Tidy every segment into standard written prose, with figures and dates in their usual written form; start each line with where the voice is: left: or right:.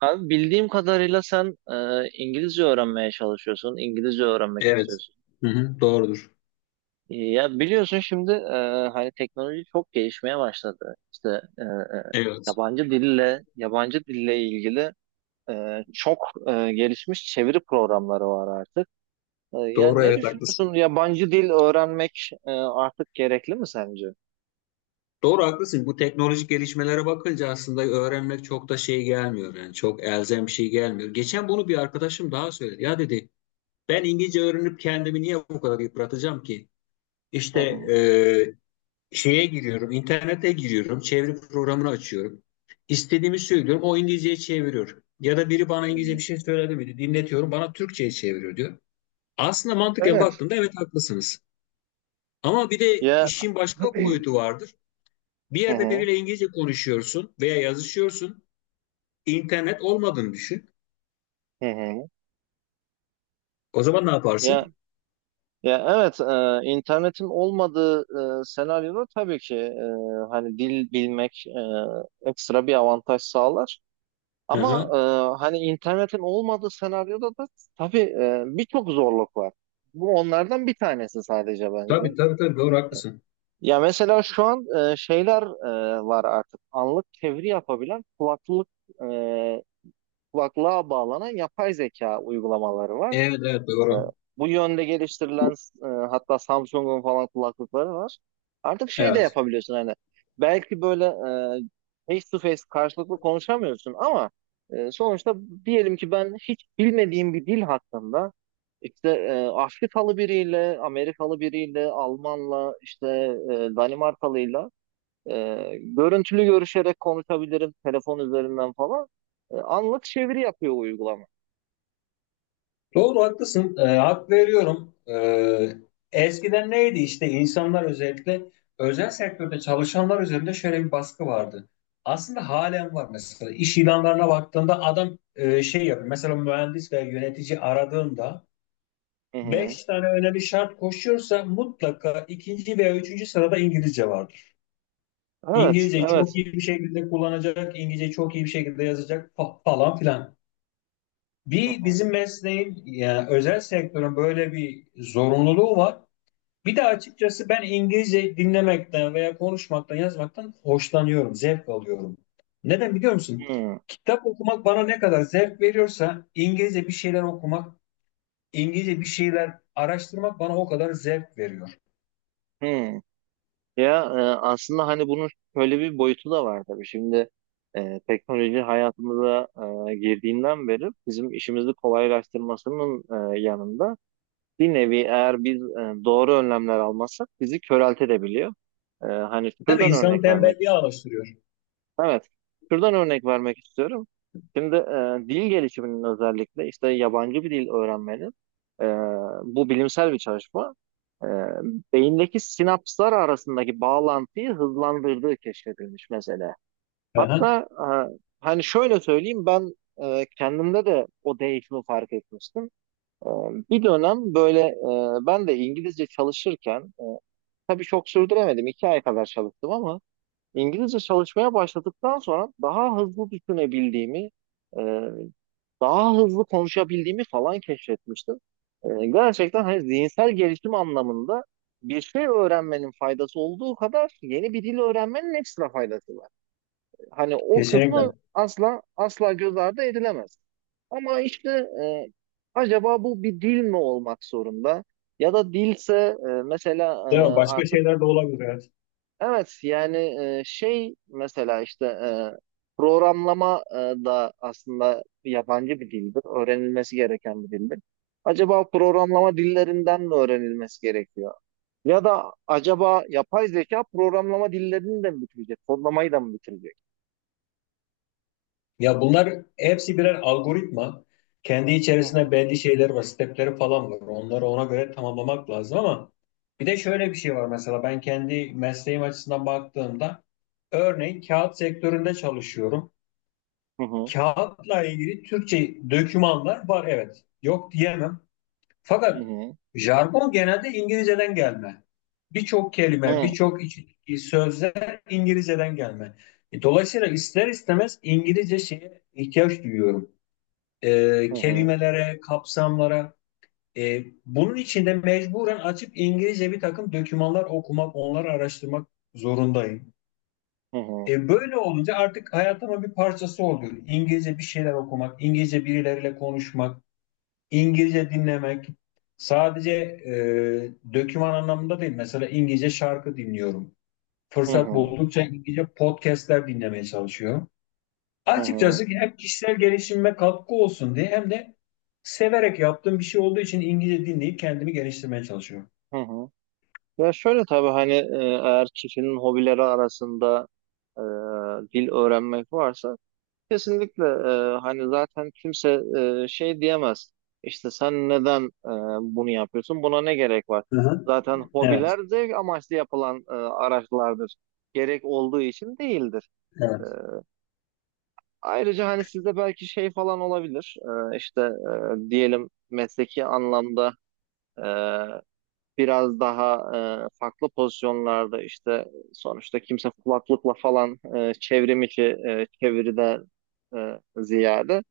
right: Abi bildiğim kadarıyla sen İngilizce öğrenmeye çalışıyorsun, İngilizce öğrenmek
left: Evet.
right: istiyorsun.
left: Hı hı, doğrudur.
right: Ya biliyorsun şimdi hani teknoloji çok gelişmeye başladı. İşte e, e,
left: Evet.
right: yabancı dille ilgili çok gelişmiş çeviri programları var artık. Yani
left: Doğru
right: ne
left: evet haklısın.
right: düşünüyorsun? Yabancı dil öğrenmek artık gerekli mi sence?
left: Doğru haklısın. Bu teknolojik gelişmelere bakınca aslında öğrenmek çok da şey gelmiyor yani çok elzem bir şey gelmiyor. Geçen bunu bir arkadaşım daha söyledi. Ya dedi ben İngilizce öğrenip kendimi niye bu kadar yıpratacağım ki?
right: Hı
left: İşte
right: hı.
left: e, şeye giriyorum, internete giriyorum, çeviri programını açıyorum. İstediğimi söylüyorum, o İngilizceyi çeviriyor. Ya da biri bana
right: Hı
left: İngilizce
right: hı.
left: bir şey söyledi mi? Dinletiyorum, bana Türkçe'ye çeviriyor diyor. Aslında mantıken
right: Evet.
left: baktığımda evet haklısınız. Ama bir de
right: Ya.
left: işin
right: Hı
left: başka
right: hı.
left: boyutu vardır. Bir yerde
right: Hı
left: biriyle İngilizce konuşuyorsun veya yazışıyorsun. İnternet olmadığını düşün.
right: hı. Hı hı.
left: O zaman ne
right: Ya
left: yaparsın?
right: Ya evet, internetin olmadığı senaryoda tabii ki hani dil bilmek ekstra bir avantaj sağlar.
left: Hı
right: Ama
left: hı.
right: hani internetin olmadığı senaryoda da tabii birçok zorluk var. Bu onlardan bir tanesi sadece bence.
left: Tabii tabii tabii doğru haklısın.
right: Ya mesela şu an şeyler var artık. Anlık çeviri yapabilen e, kulaklığa bağlanan yapay zeka uygulamaları var.
left: Evet evet
right: E,
left: doğru.
right: Bu yönde geliştirilen hatta Samsung'un falan kulaklıkları var. Artık şey de
left: Evet.
right: yapabiliyorsun hani belki böyle face to face karşılıklı konuşamıyorsun ama sonuçta diyelim ki ben hiç bilmediğim bir dil hakkında işte Afrikalı biriyle, Amerikalı biriyle, Almanla, işte Danimarkalıyla e, görüntülü görüşerek konuşabilirim telefon üzerinden falan. Anlık çeviri yapıyor uygulama.
left: Doğru haklısın. Hak veriyorum. Eskiden neydi işte insanlar özellikle özel sektörde çalışanlar üzerinde şöyle bir baskı vardı. Aslında halen var mesela. İş ilanlarına baktığında adam şey yapıyor. Mesela mühendis veya yönetici aradığında
right: Hı hı.
left: beş tane önemli şart koşuyorsa mutlaka ikinci veya üçüncü sırada İngilizce vardır.
right: Evet,
left: İngilizceyi çok
right: evet.
left: iyi bir şekilde kullanacak, İngilizceyi çok iyi bir şekilde yazacak falan filan.
right: Hı
left: Bir
right: hı.
left: bizim mesleğin yani özel sektörün böyle bir zorunluluğu var. Bir de açıkçası ben İngilizce dinlemekten veya konuşmaktan, yazmaktan hoşlanıyorum, zevk alıyorum. Neden biliyor musun?
right: Hmm,
left: Kitap okumak bana ne kadar zevk veriyorsa İngilizce bir şeyler okumak, İngilizce bir şeyler araştırmak bana o kadar zevk veriyor.
right: hmm. Ya aslında hani bunun şöyle bir boyutu da var tabii. Şimdi teknoloji hayatımıza girdiğinden beri bizim işimizi kolaylaştırmasının yanında bir nevi eğer biz doğru önlemler almazsak bizi köreltebiliyor. Hani
left: Değil mi?
right: şuradan
left: İnsanı
right: örnek vermek...
left: tembelliğe alıştırıyor.
right: Evet. Şuradan örnek vermek istiyorum. Şimdi dil gelişiminin özellikle işte yabancı bir dil öğrenmenin, e, bu bilimsel bir çalışma, e, beyindeki sinapslar arasındaki bağlantıyı hızlandırdığı keşfedilmiş mesela.
left: Aha,
right: Hatta hani şöyle söyleyeyim, ben kendimde de o değişimi fark etmiştim. E, Bir dönem böyle ben de İngilizce çalışırken tabii çok sürdüremedim. 2 ay kadar çalıştım ama İngilizce çalışmaya başladıktan sonra daha hızlı düşünebildiğimi, e, daha hızlı konuşabildiğimi falan keşfetmiştim. Gerçekten hani zihinsel gelişim anlamında bir şey öğrenmenin faydası olduğu kadar yeni bir dil öğrenmenin ekstra faydası var. Hani o
left: kesinlikle.
right: kısmı asla asla göz ardı edilemez. Ama işte e, acaba bu bir dil mi olmak zorunda? Ya da dilse mesela
left: Değil mi? Başka
right: artık...
left: şeyler de olabilir. Evet.
right: Evet, yani şey mesela işte programlama da aslında yabancı bir dildir. Öğrenilmesi gereken bir dildir. Acaba programlama dillerinden mi öğrenilmesi gerekiyor? Ya da acaba yapay zeka programlama dillerini de mi bitirecek? Kodlamayı da mı bitirecek?
left: Ya bunlar hepsi birer algoritma. Kendi
right: Hı
left: içerisinde
right: hı.
left: belli şeyler var, stepleri falan var. Onları ona göre tamamlamak lazım ama bir de şöyle bir şey var mesela ben kendi mesleğim açısından baktığımda örneğin kağıt sektöründe çalışıyorum.
right: Hı hı
left: Kağıtla ilgili Türkçe dokümanlar var evet. Yok diyemem. Fakat
right: hı
left: jargon genelde İngilizceden gelme. Birçok kelime,
right: hı
left: birçok sözler İngilizceden gelme. Dolayısıyla ister istemez İngilizce şeye ihtiyaç duyuyorum. E,
right: hı
left: kelimelere, kapsamlara. Bunun için de mecburen açıp İngilizce bir takım dokümanlar okumak, onları araştırmak zorundayım.
right: hı
left: Böyle olunca artık hayatımın bir parçası oluyor. İngilizce bir şeyler okumak, İngilizce birileriyle konuşmak. İngilizce dinlemek sadece döküman anlamında değil. Mesela İngilizce şarkı dinliyorum.
right: hı hı
left: Fırsat
right: hı
left: buldukça İngilizce podcastler dinlemeye çalışıyorum.
right: hı hı hı
left: Açıkçası hem kişisel gelişimime katkı olsun diye hem de severek yaptığım bir şey olduğu için İngilizce dinleyip kendimi geliştirmeye çalışıyorum.
right: hı hı. Ya şöyle tabii hani eğer kişinin hobileri arasında e, dil öğrenmek varsa, kesinlikle hani zaten kimse şey diyemez. İşte sen neden bunu yapıyorsun? Buna ne gerek var?
left: Hı hı.
right: Zaten
left: Evet,
right: hobiler zevk amaçlı yapılan araçlardır. Gerek olduğu için değildir. E,
left: evet.
right: Ayrıca hani sizde belki şey falan olabilir. İşte diyelim, mesleki anlamda e, biraz daha farklı pozisyonlarda işte, sonuçta kimse kulaklıkla falan çevrim içi çeviriden ziyade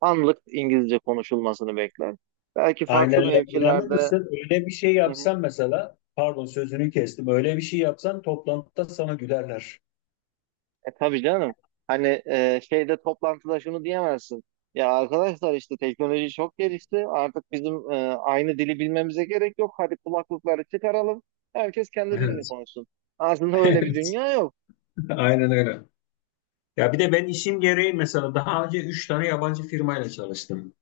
right: anlık İngilizce konuşulmasını bekler. Belki
left: Aynen
right: farklı
left: öyle. İnanır
right: mevkilerde.
left: mısın? Öyle bir şey
right: Hı hı.
left: yapsam mesela, pardon sözünü kestim. Öyle bir şey yapsan toplantıda sana gülerler.
right: E tabii canım. Hani şeyde, toplantıda şunu diyemezsin. Ya arkadaşlar, işte teknoloji çok gelişti. Artık bizim aynı dili bilmemize gerek yok. Hadi kulaklıkları çıkaralım. Herkes kendi dilini
left: Evet.
right: konuşsun. Aslında öyle bir
left: Evet.
right: dünya yok.
left: Aynen öyle. Ya bir de ben işim gereği mesela daha önce üç tane yabancı firmayla çalıştım.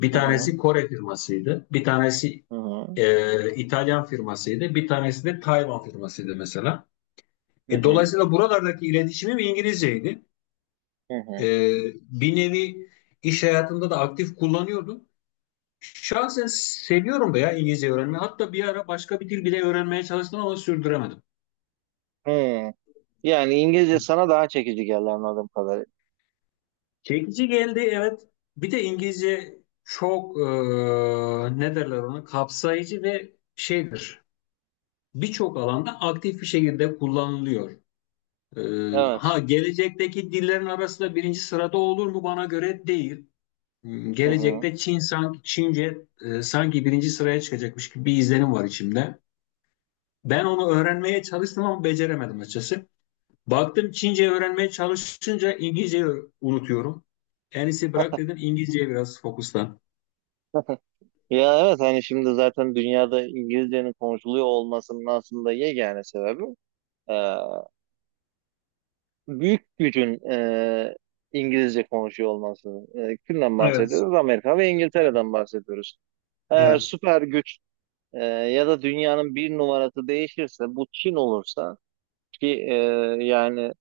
left: Bir
right: Hı hı.
left: tanesi Kore firmasıydı, bir tanesi
right: Hı hı.
left: İtalyan firmasıydı, bir tanesi de Tayvan firmasıydı mesela.
right: Hı
left: E,
right: hı.
left: dolayısıyla buralardaki iletişimim İngilizceydi.
right: Hı
left: E,
right: hı.
left: bir nevi iş hayatımda da aktif kullanıyordum. Şahsen seviyorum da ya İngilizce öğrenmeyi. Hatta bir ara başka bir dil bile öğrenmeye çalıştım ama sürdüremedim.
right: Hı. Yani İngilizce sana daha çekici geldi anladığım kadarıyla.
left: Çekici geldi evet. Bir de İngilizce çok ne derler ona kapsayıcı ve şeydir. Birçok alanda aktif bir şekilde kullanılıyor.
right: Evet.
left: Ha gelecekteki dillerin arasında birinci sırada olur mu bana göre değil.
right: Hı hı.
left: Gelecekte Çin sanki Çince sanki birinci sıraya çıkacakmış gibi bir izlenim var içimde. Ben onu öğrenmeye çalıştım ama beceremedim açıkçası. Baktım Çince öğrenmeye çalışınca İngilizceyi unutuyorum. En iyisi bırak dedim İngilizceye biraz fokuslan.
right: Ya evet, hani şimdi zaten dünyada İngilizcenin konuşuluyor olmasının aslında yegane sebebi e, büyük gücün İngilizce konuşuyor olması. Kimden
left: Evet,
right: bahsediyoruz? Amerika ve İngiltere'den bahsediyoruz. Eğer
left: evet.
right: süper güç ya da dünyanın bir numarası değişirse, bu Çin olursa, ki yani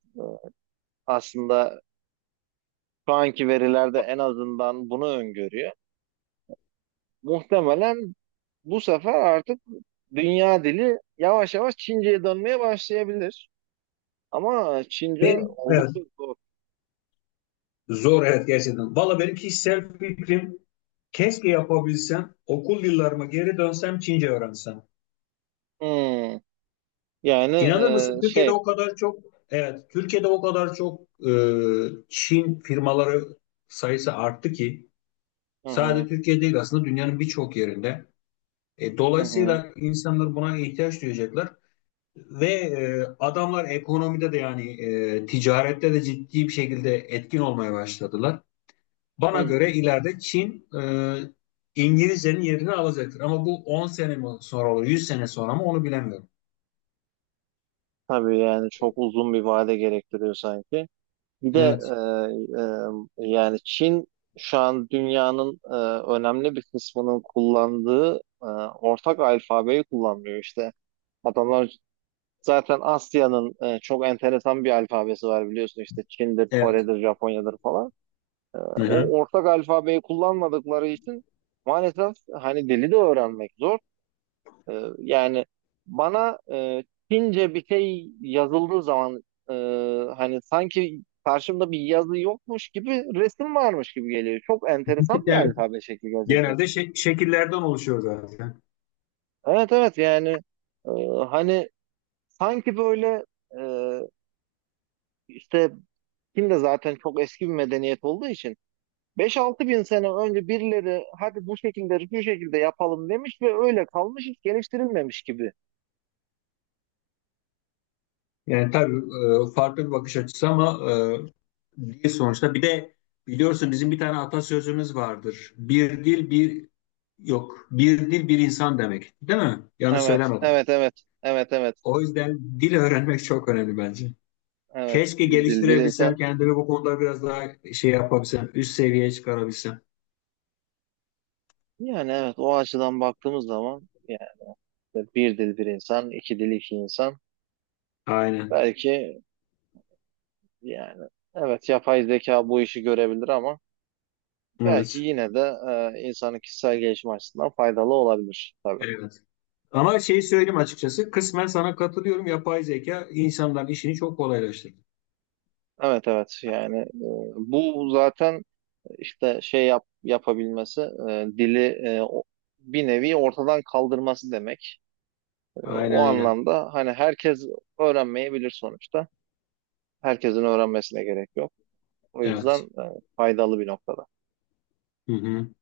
right: aslında şu anki verilerde en azından bunu öngörüyor. Muhtemelen bu sefer artık dünya dili yavaş yavaş Çince'ye dönmeye başlayabilir. Ama Çince
left: Benim, evet,
right: oldukça zor.
left: zor evet gerçekten. Valla benim kişisel fikrim keşke yapabilsem, okul yıllarıma geri dönsem Çince öğrensem.
right: Hmm. Yani
left: İnanır mısın Türkiye'de
right: şey.
left: o kadar çok, evet Türkiye'de o kadar çok e, Çin firmaları sayısı arttı ki
right: Hı hı.
left: sadece Türkiye değil aslında dünyanın birçok yerinde. E,
right: Hı hı.
left: dolayısıyla insanlar buna ihtiyaç duyacaklar. Ve adamlar ekonomide de yani ticarette de ciddi bir şekilde etkin olmaya başladılar. Bana
right: Hı.
left: göre ileride Çin İngilizcenin yerini alacaktır. Ama bu 10 sene mi sonra olur, 100 sene sonra mı onu bilemiyorum.
right: Tabii yani çok uzun bir vade gerektiriyor sanki. Bir de
left: Evet.
right: yani Çin şu an dünyanın önemli bir kısmının kullandığı ortak alfabeyi kullanmıyor işte. Adamlar zaten, Asya'nın çok enteresan bir alfabesi var biliyorsun, işte Çin'dir,
left: Evet.
right: Kore'dir, Japonya'dır falan.
left: Hı hı.
right: O ortak alfabeyi kullanmadıkları için maalesef hani dili de öğrenmek zor. Yani bana Çince bir şey yazıldığı zaman, e, hani sanki karşımda bir yazı yokmuş gibi, resim varmış gibi geliyor. Çok enteresan bir
left: Evet.
right: alfabe şekli gerçekten.
left: Genelde şekillerden oluşuyor zaten.
right: Evet, evet, yani e, hani sanki böyle e, işte, Çin de zaten çok eski bir medeniyet olduğu için, 5-6 bin sene önce birileri hadi bu şekilde bu şekilde yapalım demiş ve öyle kalmış, hiç geliştirilmemiş gibi.
left: Yani tabii farklı bir bakış açısı ama değil sonuçta. Bir de biliyorsun bizim bir tane atasözümüz vardır. Bir dil bir yok. Bir dil bir insan demek. Değil mi? Yanlış
right: Evet,
left: söylemedim.
right: evet, evet, evet, evet,
left: O yüzden dil öğrenmek çok önemli bence.
right: evet.
left: Keşke
right: Bir dil bir
left: geliştirebilsem
right: insan.
left: kendimi bu konuda biraz daha şey yapabilsem, üst seviyeye çıkarabilsem.
right: Yani evet, o açıdan baktığımız zaman yani, bir dil bir insan, iki dil iki insan.
left: Aynen.
right: Belki, yani evet, yapay zeka bu işi görebilir ama belki
left: Evet.
right: yine de insanın kişisel gelişim açısından faydalı olabilir tabii.
left: Evet. Ama şeyi söyleyeyim açıkçası. Kısmen sana katılıyorum. Yapay zeka insanların işini çok kolaylaştırdı.
right: Evet, evet, yani bu zaten işte şey yapabilmesi, dili bir nevi ortadan kaldırması demek. O
left: Aynen öyle.
right: anlamda hani herkes öğrenmeyebilir sonuçta. Herkesin öğrenmesine gerek yok. O yüzden
left: Evet.
right: faydalı bir noktada.
left: Hı hı.